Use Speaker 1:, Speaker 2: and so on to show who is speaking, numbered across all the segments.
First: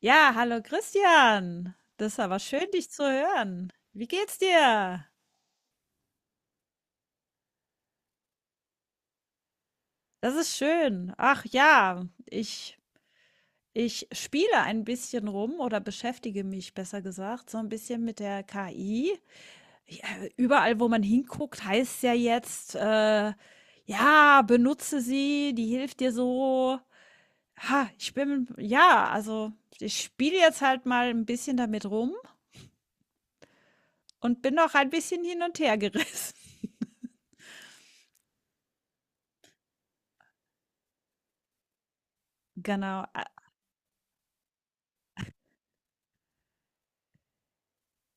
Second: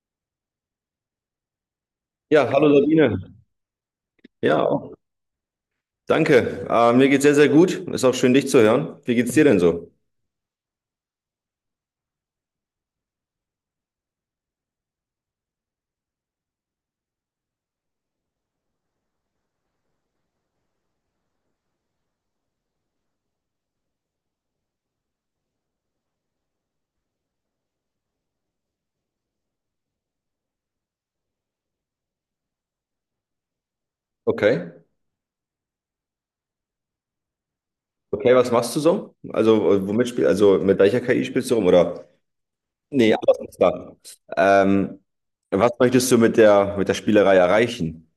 Speaker 1: Ja, hallo Christian. Das ist aber
Speaker 2: Ja, hallo
Speaker 1: schön, dich zu
Speaker 2: Sabine.
Speaker 1: hören. Wie geht's
Speaker 2: Ja, auch,
Speaker 1: dir?
Speaker 2: danke. Mir geht's sehr, sehr gut. Ist auch schön, dich zu hören. Wie geht's dir denn so?
Speaker 1: Das ist schön. Ach ja, ich spiele ein bisschen rum oder beschäftige mich, besser gesagt, so ein bisschen mit der KI. Ja, überall, wo man hinguckt, heißt es ja jetzt, ja, benutze sie, die hilft dir so. Ha, ich bin, ja, also ich spiele jetzt halt mal ein bisschen damit rum und bin
Speaker 2: Okay.
Speaker 1: noch ein bisschen hin und her gerissen.
Speaker 2: Okay, was machst du so? Also, also mit welcher KI spielst du rum? Oder?
Speaker 1: Genau.
Speaker 2: Nee,
Speaker 1: A
Speaker 2: anders ist da. Ähm, Was möchtest du mit der Spielerei erreichen?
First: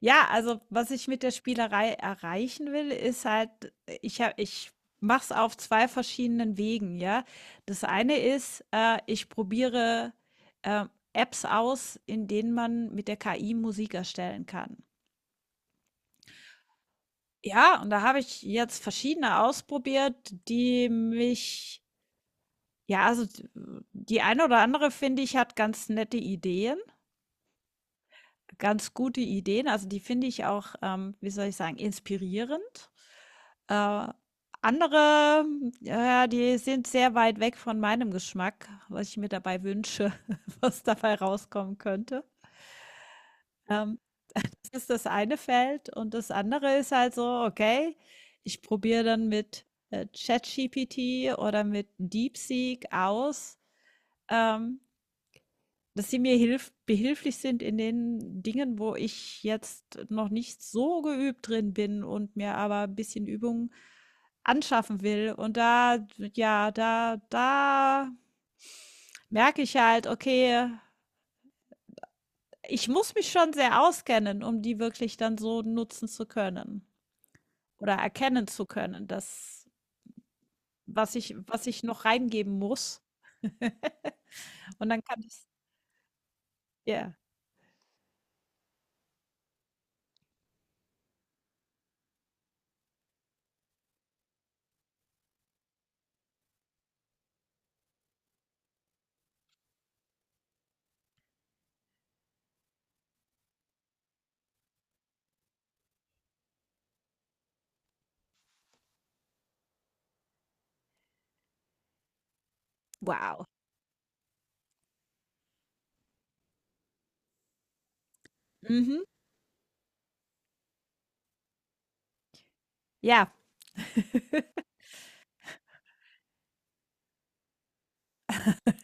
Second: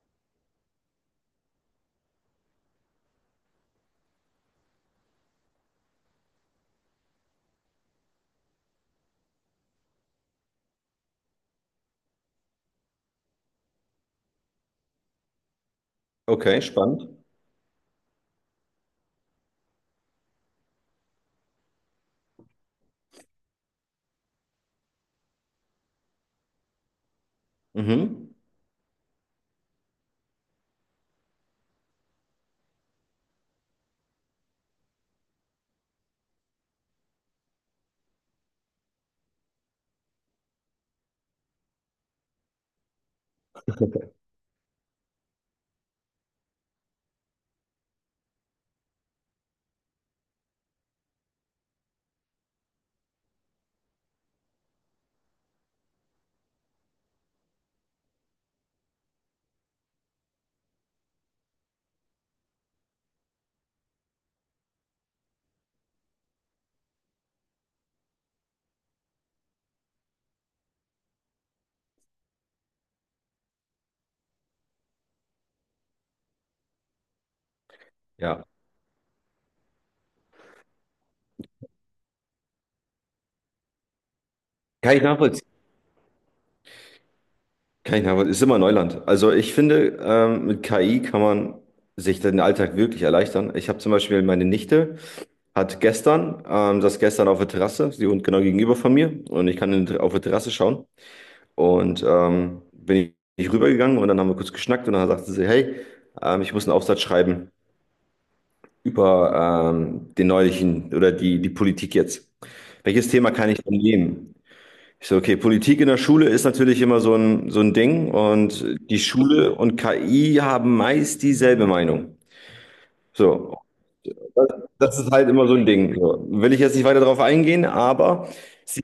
Speaker 1: ja, also, was ich mit der Spielerei erreichen will, ist halt, ich mache es auf 2 verschiedenen Wegen, ja. Das eine ist, ich probiere, Apps aus, in denen man mit der KI Musik erstellen kann.
Speaker 2: Okay, spannend.
Speaker 1: Ja, und da habe ich jetzt verschiedene ausprobiert, die mich ja, also, die eine oder andere, finde ich, hat ganz nette Ideen.
Speaker 2: Mhm.
Speaker 1: Ganz gute Ideen. Also, die finde ich auch, wie soll ich sagen, inspirierend. Äh, andere, ja, die sind sehr weit weg von meinem Geschmack, was ich mir dabei wünsche, was dabei rauskommen könnte. Ähm, das ist das eine Feld und das andere ist halt so, okay, ich probiere dann mit, ChatGPT oder mit DeepSeek aus, ähm dass sie mir hilf behilflich sind in den Dingen, wo ich jetzt noch nicht so geübt drin bin und mir aber ein bisschen Übung anschaffen will. Und da ja, da merke ich halt, okay, ich muss mich schon sehr auskennen, um die wirklich dann so nutzen zu können oder
Speaker 2: Ja.
Speaker 1: erkennen zu können, das was ich noch reingeben muss. Und
Speaker 2: Kann
Speaker 1: dann
Speaker 2: ich
Speaker 1: kann ich's
Speaker 2: nachvollziehen.
Speaker 1: ja,
Speaker 2: Kann ich nachvollziehen. Ist immer Neuland. Also ich finde, mit KI kann man sich den Alltag wirklich erleichtern. Ich habe zum Beispiel meine Nichte. Saß gestern auf der Terrasse, sie und genau gegenüber von mir. Und ich kann auf der Terrasse schauen. Und ich rübergegangen und dann haben wir kurz geschnackt und dann sagte sie, hey, ich muss einen Aufsatz schreiben über den neulichen oder die, die Politik jetzt. Welches Thema
Speaker 1: wow.
Speaker 2: kann ich denn nehmen? Ich so, okay, Politik in der Schule ist natürlich immer so ein Ding, und die
Speaker 1: Mhm.
Speaker 2: Schule und KI haben meist dieselbe Meinung.
Speaker 1: Ja,
Speaker 2: So, das ist halt immer so ein Ding. So, will ich jetzt nicht weiter darauf eingehen, aber Sie,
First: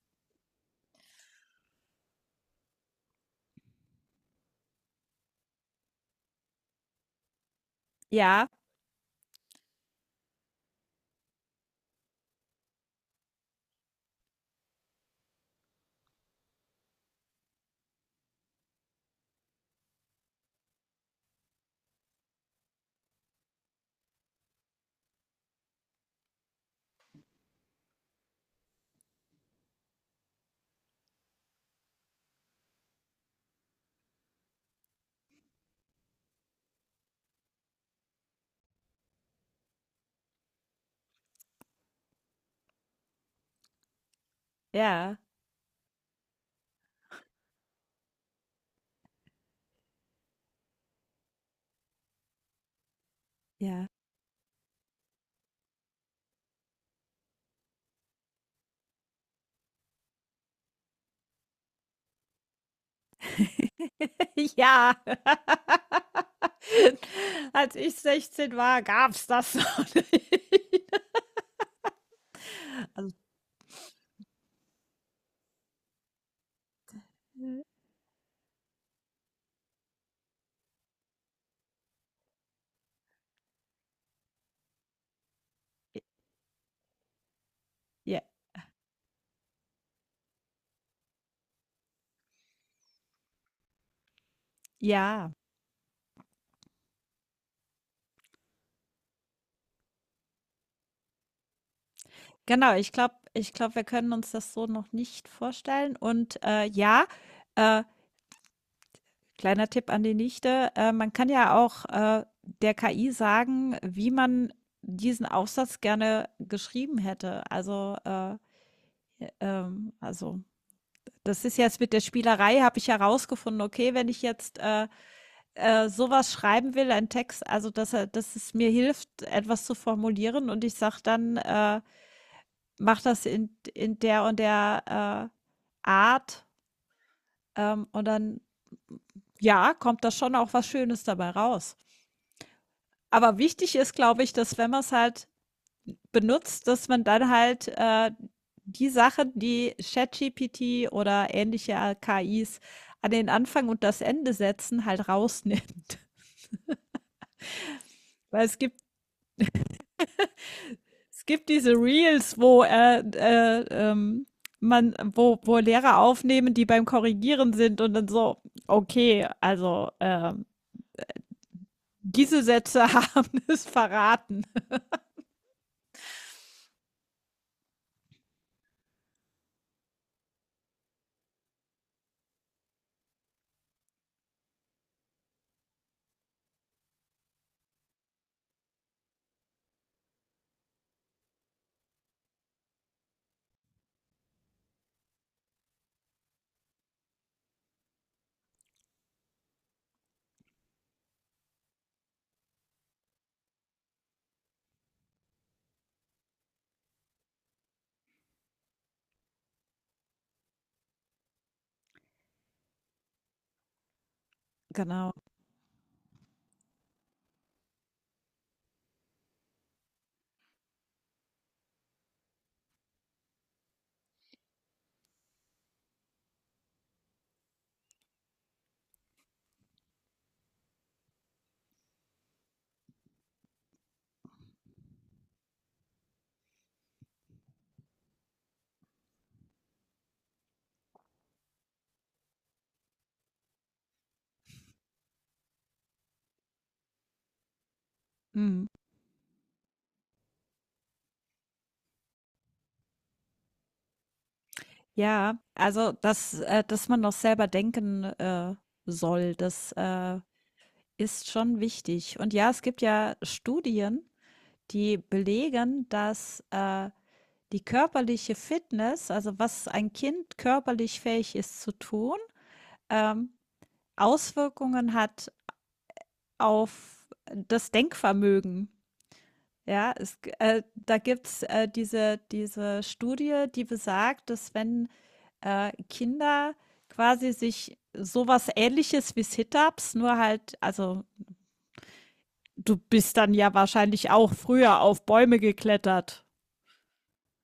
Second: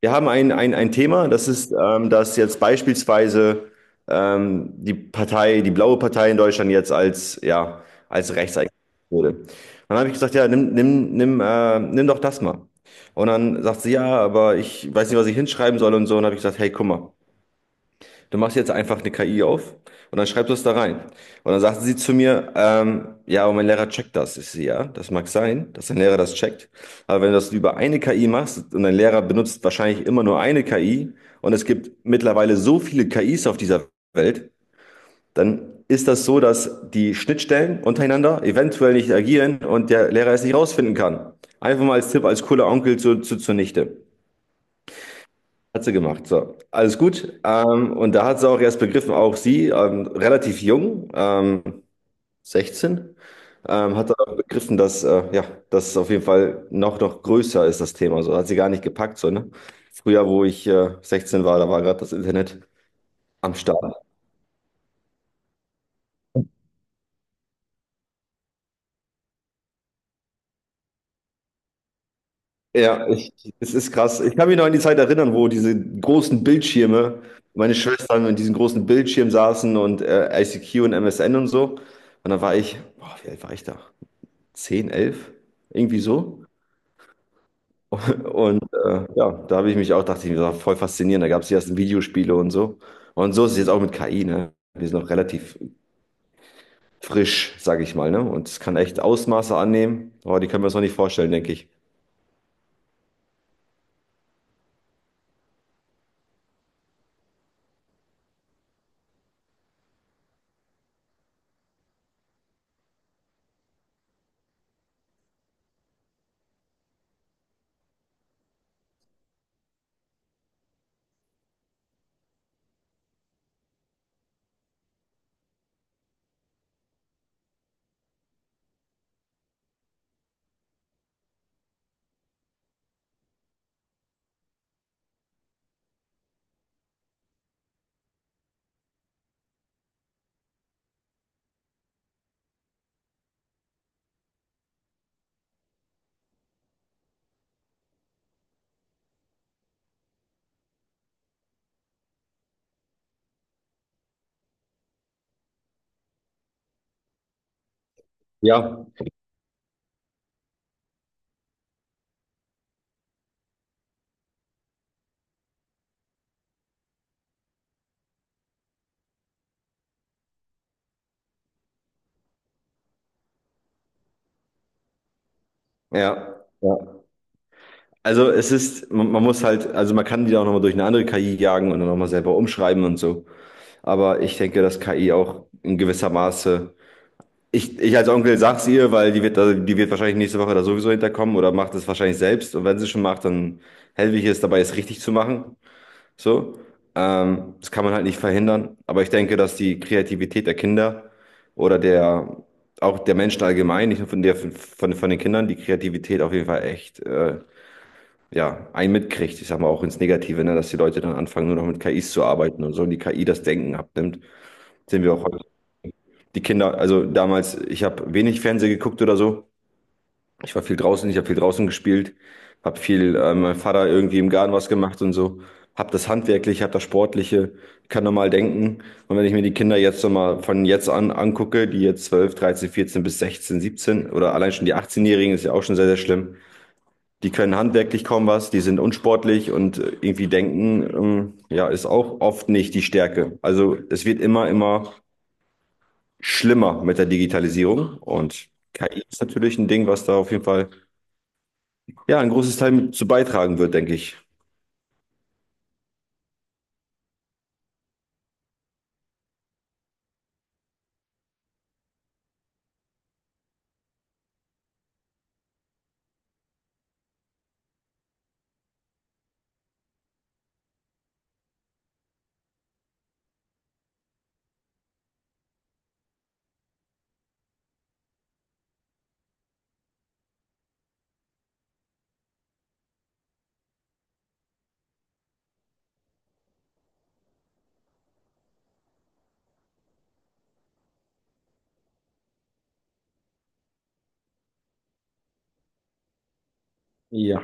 Speaker 2: wir haben ein Thema, das ist, dass jetzt beispielsweise die Partei, die blaue Partei in Deutschland jetzt ja, als
Speaker 1: ja.
Speaker 2: rechts eingestuft wurde. Dann habe ich gesagt, ja, nimm doch das mal. Und dann sagt sie, ja, aber ich weiß nicht, was ich hinschreiben soll und so. Und dann habe ich gesagt, hey, guck mal. Du machst jetzt einfach eine KI auf und dann schreibst du es da rein. Und dann sagte sie zu mir, ja, aber mein Lehrer checkt das. Ich sehe, ja, das mag sein, dass dein Lehrer das checkt. Aber wenn du das über eine KI machst und dein Lehrer benutzt wahrscheinlich immer nur eine KI und es gibt mittlerweile so viele KIs auf dieser Welt, dann ist das so, dass die Schnittstellen untereinander eventuell nicht agieren und der Lehrer es nicht rausfinden kann. Einfach mal als Tipp, als cooler Onkel zunichte.
Speaker 1: Ja,
Speaker 2: Hat sie gemacht, so. Alles gut. Und da hat sie auch erst begriffen, auch sie, relativ jung, 16,
Speaker 1: ja.
Speaker 2: hat dann begriffen, dass, ja, das auf jeden Fall noch, noch größer ist, das Thema. So hat sie gar nicht gepackt, so, ne? Früher, wo ich 16 war, da war gerade das Internet am Start.
Speaker 1: Ja. Als ich 16 war, gab's das noch nicht.
Speaker 2: Ja, ich, es ist krass. Ich kann mich noch an die Zeit erinnern, wo diese großen Bildschirme,
Speaker 1: J
Speaker 2: meine Schwestern in diesen großen Bildschirmen saßen und ICQ und MSN und so. Und da war ich, boah, wie alt war ich da? 10, 11 irgendwie so.
Speaker 1: ja,
Speaker 2: Und ja, da habe ich mich auch, dachte ich mir, das war voll faszinierend. Da gab es die ersten Videospiele und so. Und so ist es jetzt auch mit KI, ne? Wir sind noch
Speaker 1: ja.
Speaker 2: relativ frisch, sage ich mal, ne? Und es kann echt Ausmaße annehmen, aber die können wir uns noch nicht vorstellen, denke ich.
Speaker 1: Genau. Ich glaube, wir können uns das so noch nicht vorstellen. Und, ja, äh, kleiner Tipp an die Nichte, man kann ja auch, der KI sagen, wie man diesen Aufsatz gerne geschrieben hätte. Also, ja, also das ist jetzt mit der Spielerei, habe ich herausgefunden, okay, wenn ich jetzt, sowas schreiben will, ein Text, also dass es mir hilft, etwas zu formulieren und ich sage dann, mach das in der und der Art, und dann, ja, kommt da schon auch was Schönes dabei raus. Aber wichtig ist, glaube ich, dass wenn man es halt benutzt, dass man dann halt die Sachen, die ChatGPT oder ähnliche KIs an den Anfang und das Ende setzen, halt rausnimmt. Weil es gibt
Speaker 2: Ja,
Speaker 1: Es gibt diese Reels, wo wo Lehrer aufnehmen, die beim Korrigieren sind und dann so, okay, also diese Sätze haben es verraten.
Speaker 2: ja, ja. Also es ist, man muss halt, also man kann die auch nochmal durch eine andere KI jagen und dann nochmal selber umschreiben und so. Aber ich denke, dass KI auch in gewisser Maße Ich, ich als Onkel sag's ihr, weil die wird, die wird wahrscheinlich nächste Woche da sowieso hinterkommen oder macht es wahrscheinlich selbst. Und wenn sie schon macht, dann helfe ich es dabei, es richtig zu machen. So. Das kann man halt nicht verhindern. Aber ich denke, dass die Kreativität der Kinder oder der, auch der Menschen allgemein, nicht nur von der, von den Kindern, die Kreativität auf jeden Fall echt, ja, einen mitkriegt. Ich sag mal auch ins Negative, ne, dass die Leute dann anfangen, nur noch mit KIs zu arbeiten und so und die KI das Denken abnimmt. Sehen wir
Speaker 1: Genau.
Speaker 2: auch heute. Die Kinder, also damals, ich habe wenig Fernsehen geguckt oder so. Ich war viel draußen, ich habe viel draußen gespielt, habe viel, mein Vater irgendwie im Garten was gemacht und so. Hab das Handwerkliche, hab das Sportliche, kann normal denken. Und wenn ich mir die Kinder jetzt noch mal von jetzt an angucke, die jetzt 12, 13, 14 bis 16, 17 oder allein schon die 18 jährigen, ist ja auch schon sehr, sehr schlimm. Die können handwerklich kaum was, die sind unsportlich und irgendwie denken, ja, ist auch oft nicht die Stärke. Also es wird immer, immer schlimmer mit der Digitalisierung, und
Speaker 1: Mhm.
Speaker 2: KI ist natürlich ein Ding, was da auf jeden Fall ja, ein großes Teil mit zu beitragen wird, denke ich.
Speaker 1: Ja, also dass man noch selber denken soll, das ist schon wichtig. Und ja, es gibt ja Studien, die belegen, dass die körperliche Fitness, also was ein Kind körperlich fähig ist zu tun, ähm, Auswirkungen hat auf das Denkvermögen. Ja, es, da gibt es diese Studie, die besagt, dass wenn Kinder quasi sich sowas ähnliches wie Sit-ups, nur halt, also du bist dann ja wahrscheinlich auch früher auf Bäume geklettert.
Speaker 2: Ja,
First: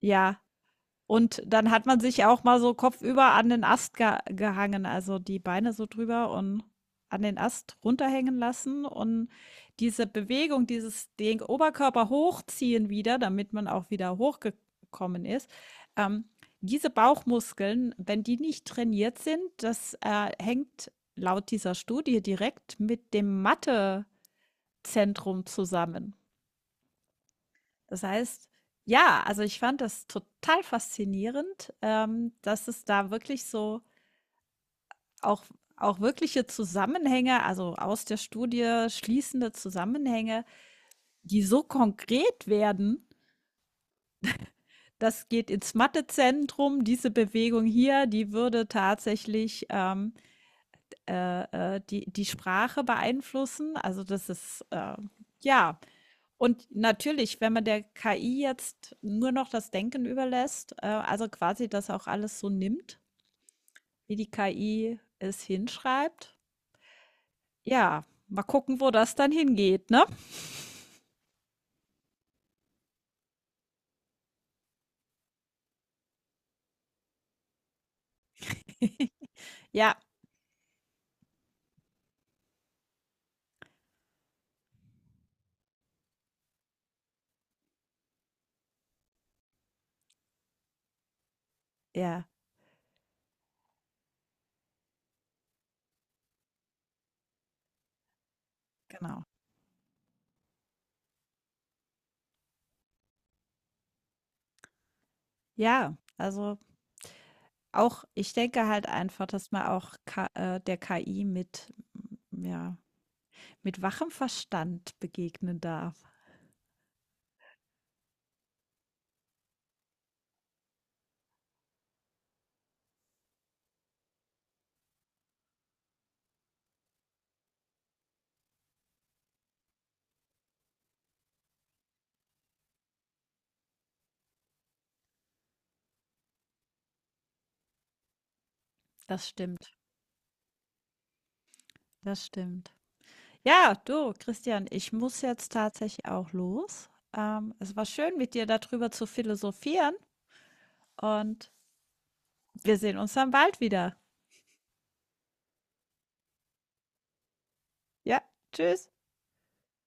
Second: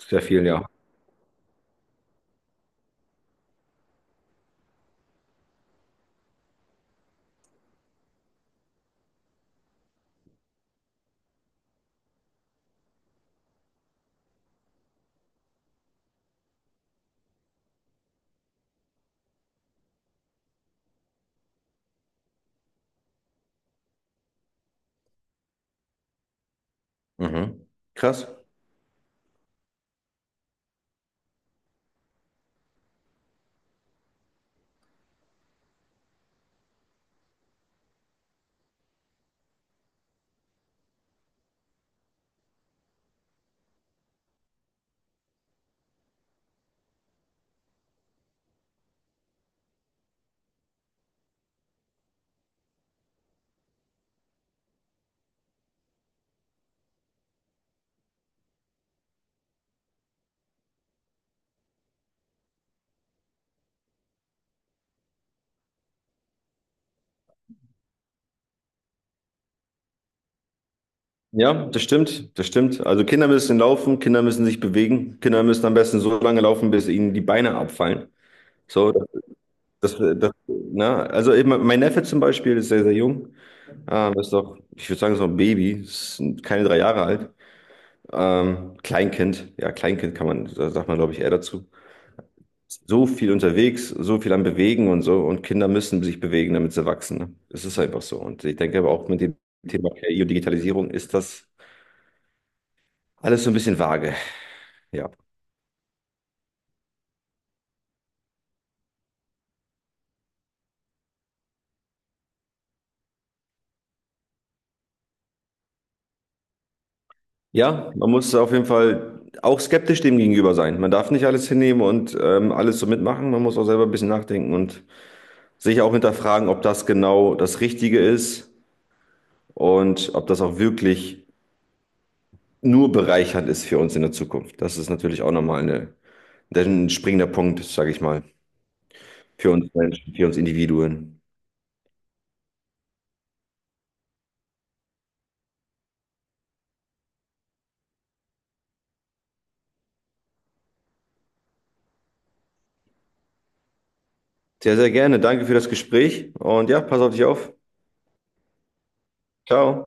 Speaker 2: sehr
Speaker 1: Ja,
Speaker 2: viel, ja.
Speaker 1: und dann hat man sich auch mal so kopfüber an den Ast ge gehangen, also die Beine so drüber und an den Ast runterhängen lassen und diese Bewegung, dieses den Oberkörper hochziehen wieder, damit man auch wieder hochgekommen ist. Ähm, diese Bauchmuskeln, wenn die nicht trainiert sind, das hängt laut dieser Studie direkt mit dem Mathezentrum zusammen.
Speaker 2: Mhm.
Speaker 1: Das
Speaker 2: Krass.
Speaker 1: heißt ja, also ich fand das total faszinierend, dass es da wirklich so auch auch wirkliche Zusammenhänge, also aus der Studie schließende Zusammenhänge, die so konkret werden, das geht ins Mathezentrum, diese Bewegung hier, die würde tatsächlich, die, die Sprache beeinflussen. Also das ist, ja. Und natürlich, wenn man der KI jetzt nur noch das Denken überlässt, also quasi das auch alles so nimmt, wie die KI es hinschreibt, ja, mal gucken, wo das dann hingeht, ne?
Speaker 2: Ja, das stimmt, das stimmt. Also Kinder müssen laufen, Kinder müssen sich bewegen, Kinder müssen am besten so lange laufen, bis ihnen die Beine abfallen. So, das,
Speaker 1: Ja,
Speaker 2: das, na, also eben mein Neffe zum Beispiel ist sehr, sehr jung. Ist doch, ich würde sagen, so ein Baby, ist keine 3 Jahre alt. Kleinkind, ja, Kleinkind kann man, da sagt man, glaube ich, eher dazu.
Speaker 1: ja,
Speaker 2: So viel unterwegs, so viel am Bewegen und so. Und Kinder müssen sich bewegen, damit sie wachsen, ne? Es ist einfach so. Und ich denke aber auch, mit
Speaker 1: genau.
Speaker 2: dem Thema KI und Digitalisierung ist das alles so ein bisschen vage. Ja.
Speaker 1: Ja, also auch, ich denke halt einfach, dass man auch Ka der KI mit, ja, mit wachem Verstand begegnen darf.
Speaker 2: Ja, man muss auf jeden Fall auch skeptisch dem gegenüber sein. Man darf nicht alles hinnehmen und alles so mitmachen. Man muss auch selber ein bisschen nachdenken und sich auch hinterfragen, ob das genau das Richtige ist und ob das auch wirklich nur bereichernd ist für uns in der Zukunft. Das ist natürlich auch nochmal eine, ein springender Punkt, sage ich mal.
Speaker 1: Das
Speaker 2: Für
Speaker 1: stimmt.
Speaker 2: uns Menschen, für uns Individuen.
Speaker 1: Das stimmt. Ja, du, Christian, ich muss jetzt tatsächlich auch los. Es war schön, mit dir darüber zu philosophieren und wir sehen uns dann bald wieder.
Speaker 2: Sehr, sehr gerne. Danke für das Gespräch und ja, pass auf dich auf.
Speaker 1: Ja, tschüss.
Speaker 2: Ciao.